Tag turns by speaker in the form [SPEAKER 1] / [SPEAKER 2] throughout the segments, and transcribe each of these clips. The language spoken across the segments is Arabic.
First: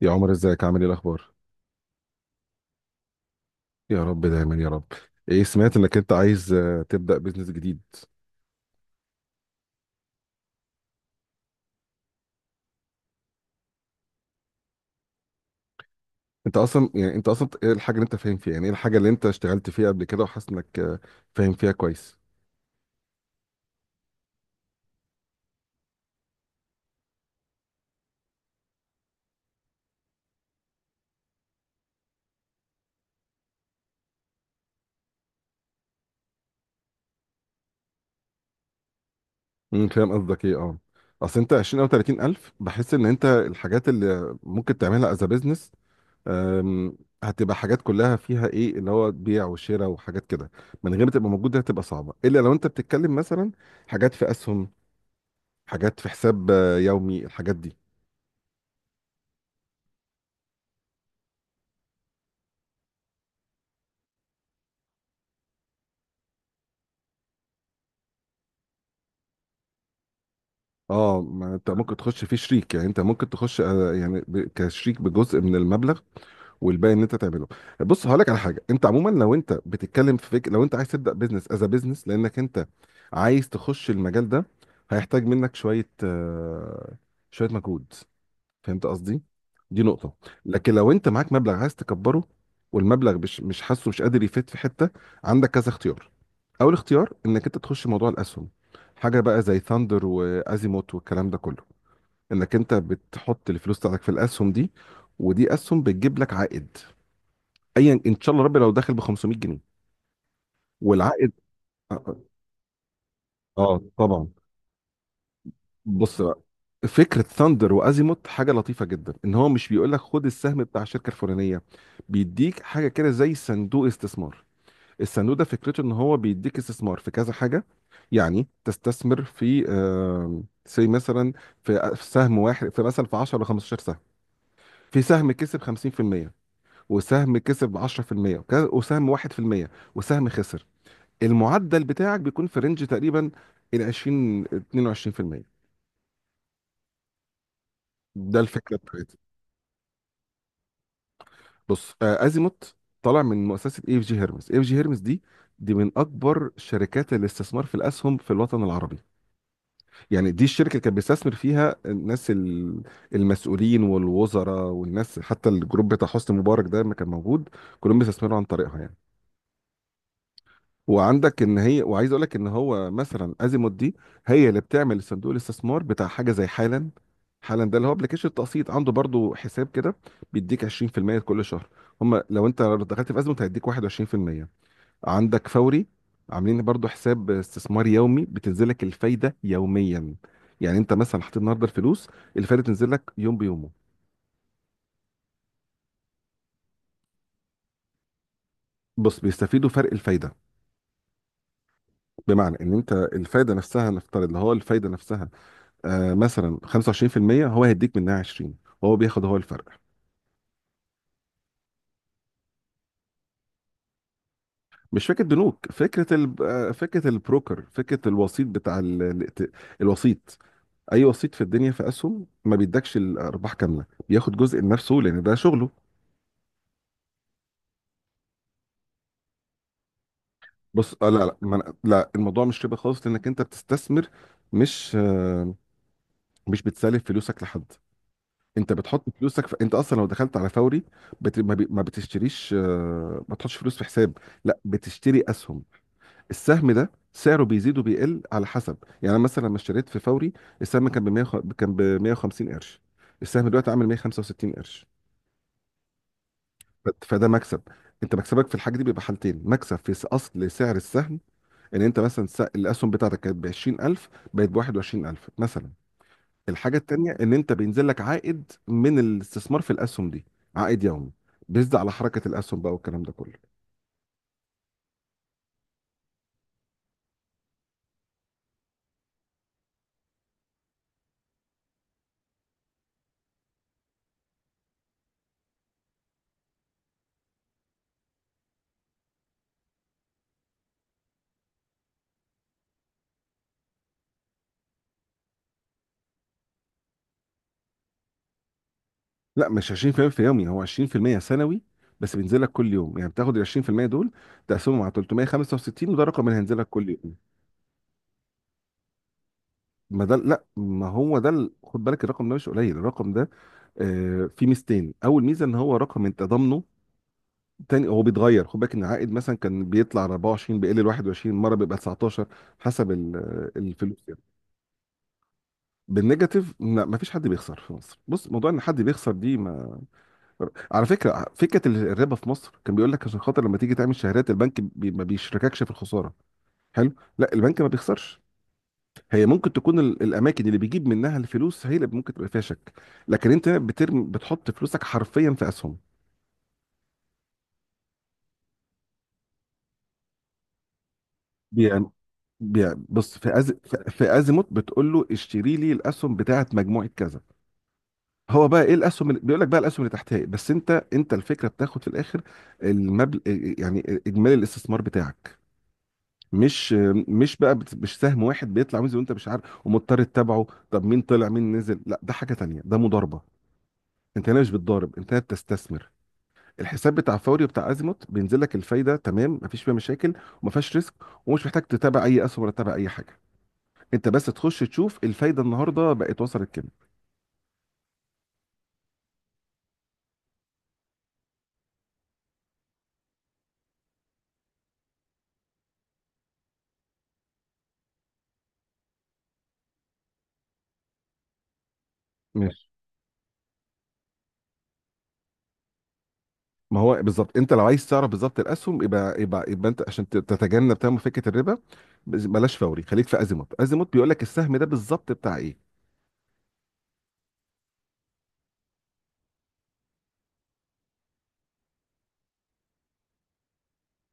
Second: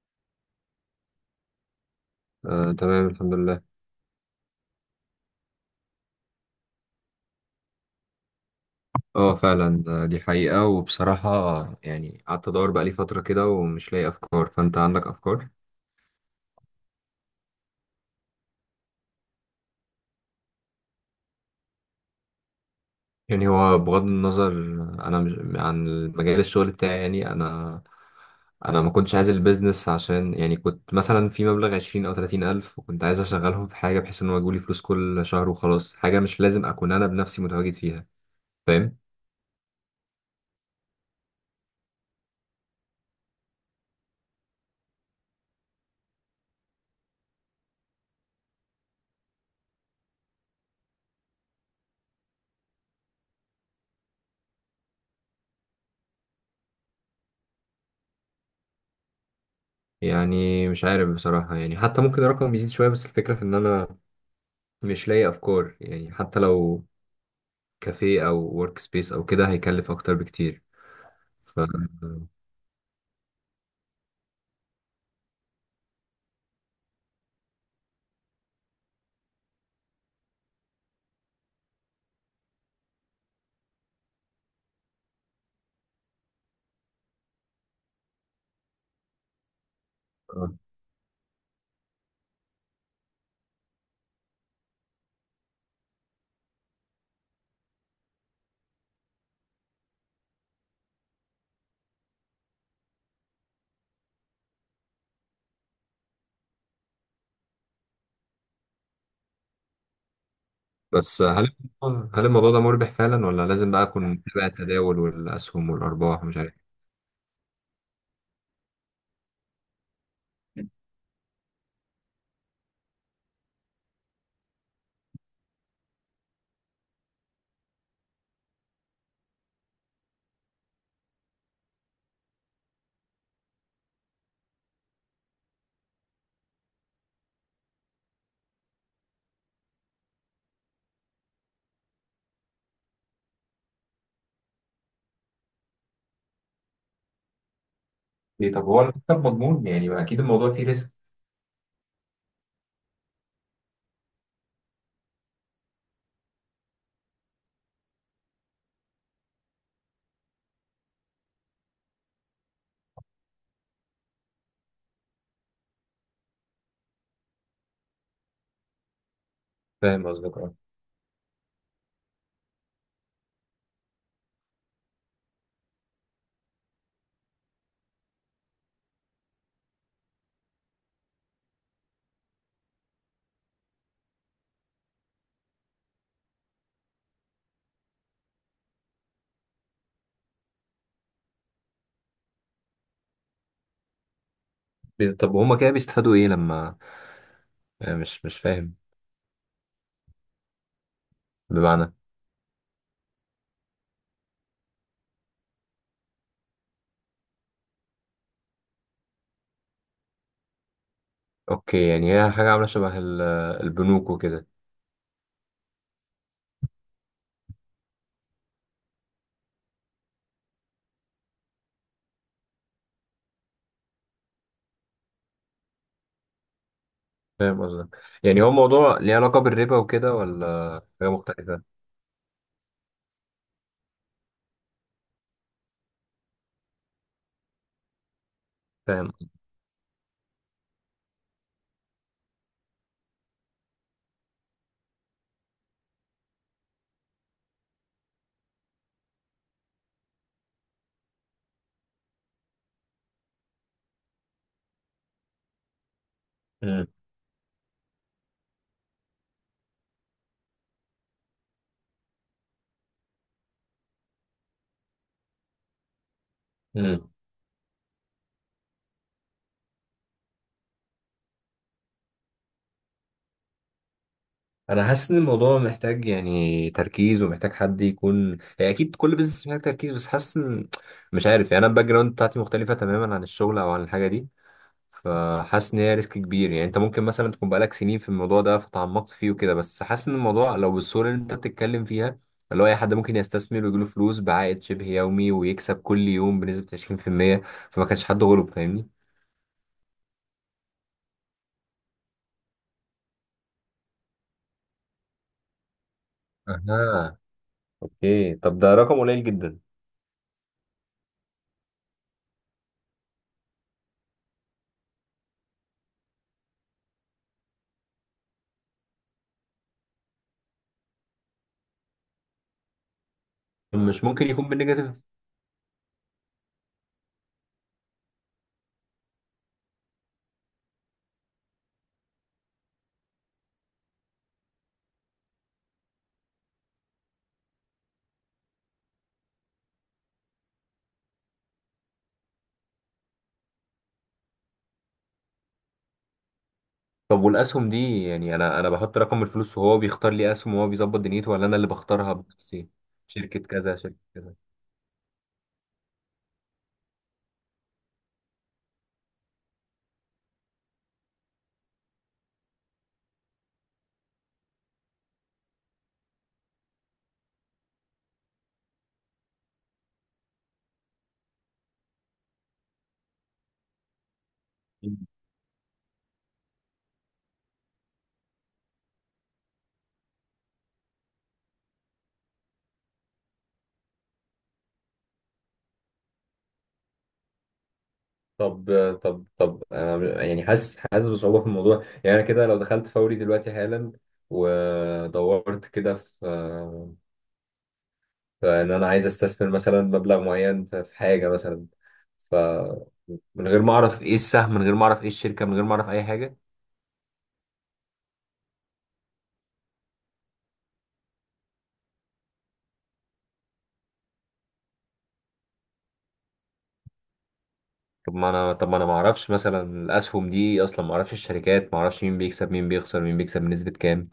[SPEAKER 1] يا عمر، ازيك؟ عامل ايه؟ الاخبار؟
[SPEAKER 2] آه، تمام، الحمد لله.
[SPEAKER 1] يا رب دايما يا رب. ايه؟ سمعت انك انت عايز تبدا بزنس جديد.
[SPEAKER 2] اه، فعلا، دي حقيقة. وبصراحة، يعني قعدت ادور بقالي فترة كده، ومش لاقي افكار. فانت عندك افكار؟
[SPEAKER 1] انت اصلا ايه الحاجه اللي انت فاهم فيها؟ يعني ايه الحاجه اللي انت اشتغلت فيها قبل كده وحاسس انك فاهم فيها كويس؟
[SPEAKER 2] يعني هو بغض النظر، انا مش عن مجال الشغل بتاعي. يعني انا، ما كنتش عايز البيزنس، عشان يعني كنت مثلا في مبلغ عشرين او تلاتين الف، وكنت عايز اشغلهم في حاجة، بحيث ان هو يجيلي فلوس كل شهر، وخلاص، حاجة مش لازم اكون انا بنفسي متواجد فيها. فاهم.
[SPEAKER 1] فاهم قصدك ايه، اه. اصل انت 20 او 30 الف، بحس ان انت الحاجات اللي ممكن تعملها از بزنس هتبقى حاجات كلها فيها ايه؟ اللي هو بيع وشراء وحاجات كده. من غير ما تبقى موجوده هتبقى صعبه، الا لو انت بتتكلم مثلا حاجات في اسهم، حاجات في حساب يومي، الحاجات دي.
[SPEAKER 2] يعني مش عارف بصراحة، يعني حتى ممكن الرقم يزيد شوية، بس الفكرة في ان انا مش لاقي افكار، يعني حتى لو كافيه او ورك سبيس او كده هيكلف اكتر بكتير.
[SPEAKER 1] اه، ما
[SPEAKER 2] ف
[SPEAKER 1] انت ممكن تخش فيه شريك، يعني انت ممكن تخش يعني كشريك بجزء من المبلغ والباقي ان انت تعمله. بص، هقول لك على حاجه. انت عموما لو انت بتتكلم في فكره لو انت عايز تبدا بزنس از بزنس لانك انت عايز تخش المجال ده، هيحتاج منك شويه شويه مجهود. فهمت قصدي؟ دي نقطه.
[SPEAKER 2] آه.
[SPEAKER 1] لكن لو انت معاك مبلغ عايز تكبره، والمبلغ مش حاسه مش قادر يفيد في حته، عندك كذا اختيار. اول اختيار انك انت تخش موضوع الاسهم، حاجه بقى زي ثاندر وازيموت والكلام ده كله. انك انت بتحط الفلوس بتاعتك في الاسهم دي، ودي اسهم بتجيب لك عائد ايا ان شاء الله ربي. لو داخل ب 500 جنيه،
[SPEAKER 2] بس
[SPEAKER 1] والعائد.
[SPEAKER 2] هل
[SPEAKER 1] اه.
[SPEAKER 2] هل الموضوع ده مربح فعلا، ولا لازم بقى اكون
[SPEAKER 1] طبعا.
[SPEAKER 2] متابع التداول والاسهم
[SPEAKER 1] بص
[SPEAKER 2] والارباح ومش
[SPEAKER 1] بقى،
[SPEAKER 2] عارف؟
[SPEAKER 1] فكره ثاندر وازيموت حاجه لطيفه جدا. ان هو مش بيقول لك خد السهم بتاع الشركه الفلانيه، بيديك حاجه كده زي صندوق استثمار. الصندوق ده فكرته ان هو بيديك استثمار في كذا حاجه. يعني تستثمر في آه سي مثلا، في في سهم واحد، في مثلا في 10 ل 15 سهم. في سهم كسب 50%، وسهم كسب 10%، وسهم 1%، وسهم خسر. المعدل بتاعك بيكون في رينج تقريبا ال 20 22%. ده
[SPEAKER 2] إيه، طب
[SPEAKER 1] الفكره
[SPEAKER 2] هو المكسب
[SPEAKER 1] بتاعتي.
[SPEAKER 2] مضمون؟ يعني، ما اكيد الموضوع فيه ريسك.
[SPEAKER 1] بص، ازيموت طالع من مؤسسه اي اف جي هيرمز. اي اف جي هيرمز دي من اكبر شركات الاستثمار في الاسهم في الوطن العربي. يعني دي الشركه اللي كانت بيستثمر فيها الناس المسؤولين والوزراء والناس، حتى الجروب بتاع حسني مبارك ده ما كان موجود كلهم بيستثمروا عن طريقها يعني.
[SPEAKER 2] فاهم قصدك، اه.
[SPEAKER 1] وعندك ان هي، وعايز اقول لك ان هو مثلا ازيموت دي هي اللي بتعمل صندوق الاستثمار بتاع حاجه زي حالا. حالا ده اللي هو ابلكيشن التقسيط، عنده برضو حساب كده بيديك 20% كل شهر. هم لو انت دخلت في ازيموت هيديك 21%. عندك فوري، عاملين برضو حساب استثمار يومي بتنزل لك الفايده يوميا. يعني انت مثلا حطيت النهارده الفلوس، الفايده تنزل لك يوم بيومه.
[SPEAKER 2] طب هما كده بيستفادوا ايه لما، مش فاهم؟
[SPEAKER 1] بص، بيستفيدوا فرق الفايده.
[SPEAKER 2] بمعنى؟
[SPEAKER 1] بمعنى ان انت الفايده نفسها، نفترض اللي هو الفايده نفسها آه مثلا 25%، هو هيديك منها 20، وهو بياخد هو الفرق.
[SPEAKER 2] اوكي، يعني هي حاجة عاملة شبه البنوك وكده.
[SPEAKER 1] مش فكره بنوك، فكره ال... آه، فكره البروكر، فكره الوسيط بتاع الوسيط. اي وسيط في الدنيا في اسهم ما بيدكش الارباح كامله، بياخد جزء لنفسه لان ده شغله.
[SPEAKER 2] فاهم قصدك. يعني هو موضوع ليه علاقة بالربا وكده، ولا
[SPEAKER 1] بص آه،
[SPEAKER 2] حاجة
[SPEAKER 1] لا لا ما
[SPEAKER 2] مختلفة؟
[SPEAKER 1] أنا- لا الموضوع مش ربا خالص لانك انت بتستثمر. مش آه مش بتسلف فلوسك لحد. انت بتحط
[SPEAKER 2] فاهم.
[SPEAKER 1] فلوسك في... انت اصلا لو دخلت على فوري، بت... ما, بي... ما بتشتريش آه ما بتحطش فلوس في حساب، لا بتشتري اسهم. السهم ده سعره بيزيد وبيقل على حسب. يعني أنا مثلا لما اشتريت في فوري، السهم كان ب 100 كان ب 150 قرش، السهم دلوقتي عامل 165 قرش. فده مكسب. انت مكسبك في الحاجه دي بيبقى حالتين، مكسب في اصل سعر السهم، ان انت مثلا الاسهم بتاعتك كانت ب 20000، بقت ب 21000 مثلا. الحاجه
[SPEAKER 2] مم.
[SPEAKER 1] التانيه ان انت بينزل لك عائد من الاستثمار في الاسهم دي، عائد يومي بيزيد على حركه الاسهم بقى والكلام ده كله.
[SPEAKER 2] انا حاسس ان الموضوع محتاج، يعني، تركيز، ومحتاج حد يكون، يعني، اكيد كل بزنس محتاج تركيز، بس حاسس ان، مش عارف، يعني انا الباك جراوند بتاعتي مختلفه تماما عن الشغل او عن الحاجه دي. فحاسس ان هي ريسك كبير. يعني انت ممكن مثلا تكون بقالك سنين في الموضوع ده، فتعمقت فيه وكده، بس حاسس ان الموضوع، لو بالصوره اللي انت بتتكلم فيها، اللي هو اي حد ممكن يستثمر ويجيله فلوس بعائد شبه يومي، ويكسب كل يوم بنسبه 20%، فما كانش حد غلب، فاهمني؟
[SPEAKER 1] لا، مش 20% في المية في يومي، هو 20% سنوي، بس بينزل لك كل يوم. يعني بتاخد ال 20% دول، تقسمهم على 365، وده الرقم اللي هينزل لك كل يوم.
[SPEAKER 2] اها. اوكي، طب ده رقم قليل جدا.
[SPEAKER 1] ما ده، لا، ما هو ده خد بالك الرقم ده مش قليل. الرقم ده فيه ميزتين، اول ميزه ان هو رقم انت ضامنه، تاني هو بيتغير. خد بالك ان العائد مثلا كان بيطلع 24، بيقل ل 21، مره بيبقى 19، حسب الفلوس
[SPEAKER 2] مش
[SPEAKER 1] يعني.
[SPEAKER 2] ممكن يكون بالنيجاتيف؟
[SPEAKER 1] بالنيجاتيف؟ لا، ما فيش حد بيخسر في مصر. بص، موضوع ان حد بيخسر دي، ما على فكره فكره الربا في مصر كان بيقول لك عشان خاطر لما تيجي تعمل شهادات البنك بي ما بيشرككش في الخساره. حلو. لا، البنك ما بيخسرش. هي ممكن تكون الاماكن اللي بيجيب منها الفلوس هي اللي ممكن تبقى فيها شك، لكن انت هنا بترمي بتحط فلوسك حرفيا في اسهم.
[SPEAKER 2] طب والاسهم دي، يعني انا، بحط رقم الفلوس وهو بيختار لي اسهم وهو بيظبط دنيته، ولا انا اللي
[SPEAKER 1] بيع،
[SPEAKER 2] بختارها بنفسي؟
[SPEAKER 1] بيع. بص، في
[SPEAKER 2] شركة
[SPEAKER 1] أز...
[SPEAKER 2] كذا،
[SPEAKER 1] في
[SPEAKER 2] شركة
[SPEAKER 1] في
[SPEAKER 2] كذا.
[SPEAKER 1] ازيموت بتقول له اشتري لي الاسهم بتاعت مجموعه كذا. هو بقى ايه الاسهم اللي بيقول لك؟ بقى الاسهم اللي تحتها إيه؟ بس انت الفكره بتاخد في الاخر المبلغ، يعني اجمالي الاستثمار بتاعك. مش مش بقى مش سهم واحد بيطلع وينزل وانت مش عارف ومضطر تتابعه، طب مين طلع مين نزل. لا، ده حاجه تانية، ده مضاربه. انت هنا مش بتضارب، انت هنا بتستثمر. الحساب بتاع فوري وبتاع ازيموت بينزل لك الفايده تمام، مفيش فيها مشاكل، وما فيهاش ريسك، ومش محتاج تتابع اي اسهم ولا تتابع اي حاجه. انت بس تخش تشوف الفايده النهارده بقت وصلت كام.
[SPEAKER 2] طب طب انا يعني حاسس بصعوبة في الموضوع. يعني انا كده لو دخلت فوري دلوقتي حالا، ودورت كده في ان انا عايز استثمر مثلا مبلغ معين في حاجة مثلا،
[SPEAKER 1] ماشي.
[SPEAKER 2] فمن من غير ما اعرف ايه السهم، من غير ما اعرف ايه الشركة، من غير ما اعرف اي حاجة.
[SPEAKER 1] ما هو بالظبط انت لو عايز تعرف بالظبط الاسهم، يبقى يبقى انت عشان تتجنب تمام فكره الربا، بلاش فوري، خليك في ازيموت. ازيموت بيقول لك السهم ده بالظبط بتاع ايه.
[SPEAKER 2] طب ما انا ما اعرفش مثلا الاسهم دي اصلا، ما اعرفش الشركات، ما اعرفش مين بيكسب مين بيخسر مين بيكسب بنسبة كام.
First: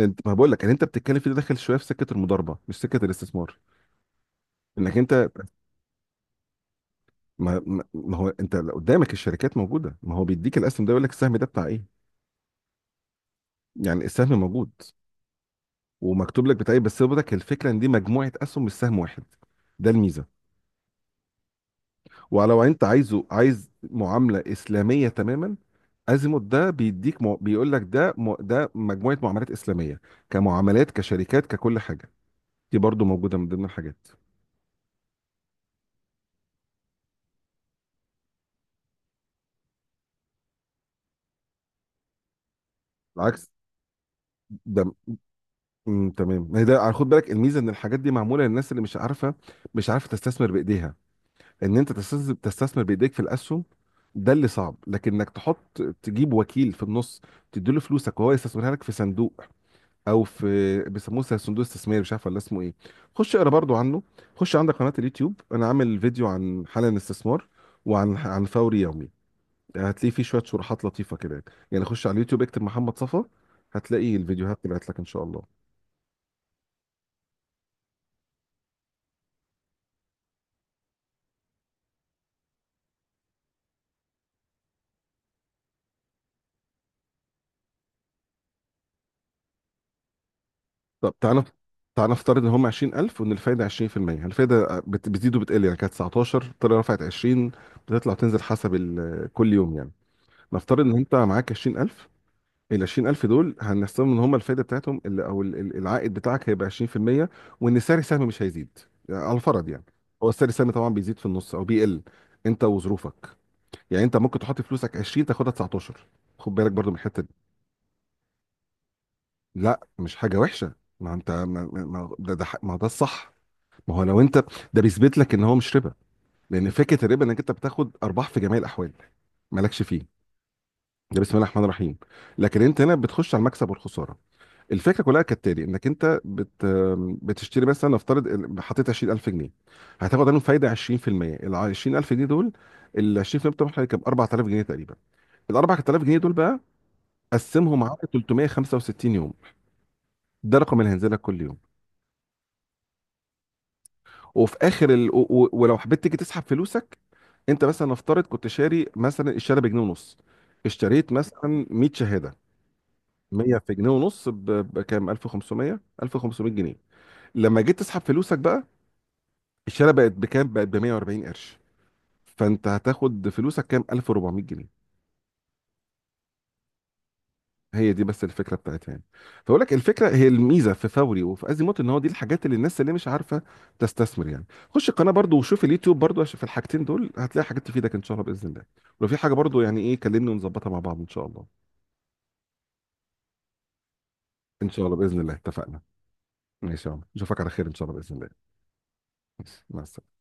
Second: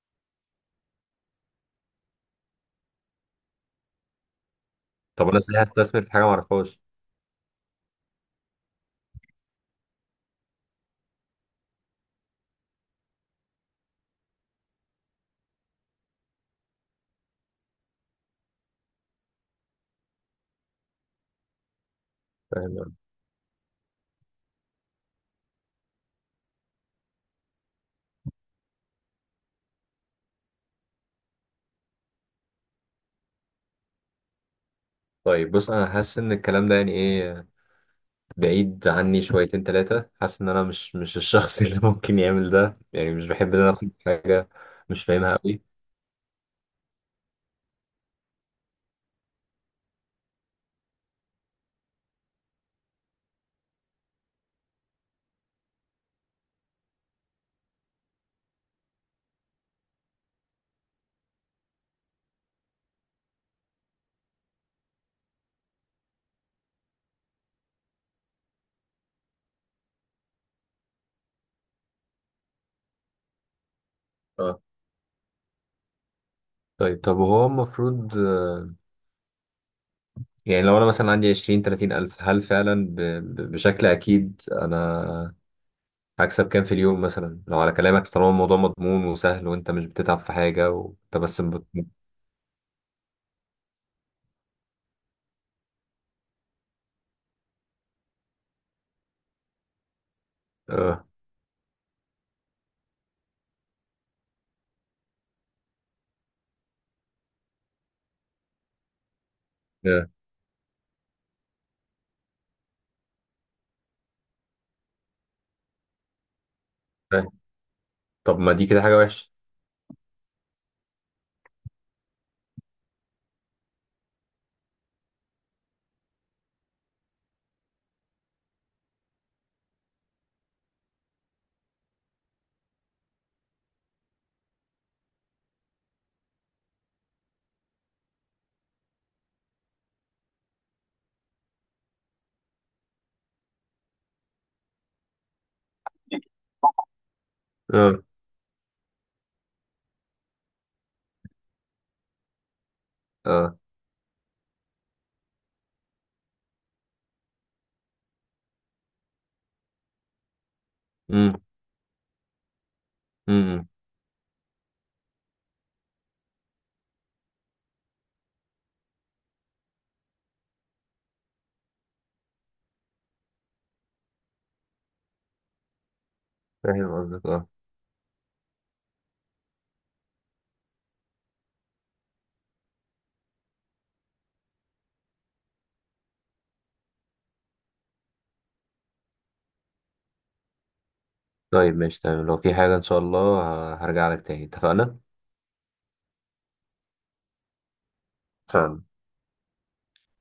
[SPEAKER 1] انت، ما بقول لك ان انت بتتكلم في ده، داخل شويه في سكه المضاربه مش سكه الاستثمار، انك انت
[SPEAKER 2] طب انا ازاي هستثمر في حاجة ما اعرفهاش؟
[SPEAKER 1] ما هو انت قدامك الشركات موجوده، ما هو بيديك الاسهم ده، يقول لك السهم ده بتاع ايه. يعني السهم موجود ومكتوب لك بتاع ايه. بس برضك الفكره ان دي مجموعه اسهم مش سهم واحد، ده الميزه. ولو انت
[SPEAKER 2] فاهم.
[SPEAKER 1] عايز معامله اسلاميه تماما، ازيموت ده بيديك بيقول لك ده ده مجموعه معاملات اسلاميه كمعاملات كشركات ككل حاجه، دي برضو موجوده من ضمن الحاجات.
[SPEAKER 2] طيب، بص، انا حاسس ان الكلام ده، يعني ايه، بعيد عني شويتين ثلاثة. حاسس ان انا مش الشخص اللي ممكن يعمل ده. يعني مش
[SPEAKER 1] العكس.
[SPEAKER 2] بحب ان انا اخد حاجة
[SPEAKER 1] ده
[SPEAKER 2] مش فاهمها قوي.
[SPEAKER 1] تمام، هي ده على، خد بالك الميزه ان الحاجات دي معموله للناس اللي مش عارفه تستثمر بايديها. ان انت تستثمر بايديك في الاسهم، ده اللي صعب. لكن انك تحط تجيب وكيل في النص، تديله فلوسك وهو يستثمرها لك في صندوق، او في، بيسموه صندوق استثماري مش عارف ولا اسمه ايه. خش اقرا برضو عنه. خش، عندك قناه اليوتيوب انا عامل فيديو عن حالا استثمار، وعن فوري يومي. هتلاقي فيه شويه شروحات لطيفه كده. يعني خش على اليوتيوب اكتب محمد صفا، هتلاقي الفيديوهات
[SPEAKER 2] اه.
[SPEAKER 1] طلعت لك ان شاء الله.
[SPEAKER 2] طيب طب هو المفروض، يعني لو انا مثلا عندي 20 30 الف، هل فعلا بشكل اكيد انا هكسب كام في اليوم؟ مثلا لو على كلامك، طالما الموضوع مضمون وسهل وانت مش بتتعب في حاجة،
[SPEAKER 1] طب
[SPEAKER 2] وانت بس
[SPEAKER 1] تعالى، تعالى نفترض ان هم 20000، وان الفايده 20%. الفايده بتزيد وبتقل، يعني كانت 19 طلع رفعت 20، بتطلع تنزل حسب كل يوم يعني. نفترض ان
[SPEAKER 2] اه.
[SPEAKER 1] انت معاك 20000، ال 20000 دول هنحسبهم ان هم الفايده بتاعتهم العائد بتاعك هيبقى 20%، وان سعر السهم مش هيزيد، يعني على الفرض يعني.
[SPEAKER 2] اه.
[SPEAKER 1] هو سعر السهم طبعا بيزيد في النص او بيقل، انت وظروفك. يعني انت ممكن تحط فلوسك 20 تاخدها 19، خد بالك برضو من الحته دي.
[SPEAKER 2] فاهم. طب ما دي كده حاجة وحشة؟
[SPEAKER 1] لا، مش حاجه وحشه. ما انت، ده الصح. ما هو لو انت، ده بيثبت لك ان هو مش ربا، لان فكره الربا انك انت بتاخد ارباح في جميع الاحوال مالكش فيه، ده بسم الله الرحمن الرحيم. لكن انت هنا بتخش على المكسب والخساره. الفكره كلها كالتالي، انك انت بتشتري مثلا، نفترض حطيت 20000 جنيه، هتاخد عنهم فايده 20%. ال 20000 جنيه دول، ال 20% بتوعهم هيبقى 4000 جنيه تقريبا. ال 4000 جنيه دول بقى، قسمهم على
[SPEAKER 2] اه.
[SPEAKER 1] 365 يوم، ده رقم اللي هينزل لك كل يوم.
[SPEAKER 2] اه.
[SPEAKER 1] وفي اخر ولو حبيت تيجي تسحب فلوسك، انت مثلا نفترض كنت شاري مثلا الشهاده بجنيه ونص، اشتريت
[SPEAKER 2] امم.
[SPEAKER 1] مثلا 100 شهاده. 100
[SPEAKER 2] امم.
[SPEAKER 1] في جنيه ونص بكام؟ 1500 جنيه. لما جيت تسحب فلوسك بقى، الشهاده بقت بكام؟ بقت ب 140 قرش، فانت هتاخد فلوسك كام؟ 1400 جنيه.
[SPEAKER 2] فاهم قصدك، اه.
[SPEAKER 1] هي دي بس الفكره بتاعتها يعني. فبقول لك الفكره هي الميزه في فوري وفي ازيموت، ان هو دي الحاجات اللي الناس اللي مش عارفه تستثمر يعني. خش القناه برضو وشوف اليوتيوب برضو، عشان في الحاجتين دول هتلاقي حاجات تفيدك ان شاء الله باذن الله. ولو في حاجه برضو يعني ايه، كلمني ونظبطها مع بعض ان شاء الله.
[SPEAKER 2] طيب، ماشي، تمام. لو في حاجة ان شاء الله، هرجع لك تاني.
[SPEAKER 1] ان شاء الله
[SPEAKER 2] اتفقنا؟
[SPEAKER 1] باذن الله، اتفقنا. ماشي يا عمر، نشوفك على خير ان شاء الله باذن الله.
[SPEAKER 2] اتفقنا.
[SPEAKER 1] ماشي. مع السلامه.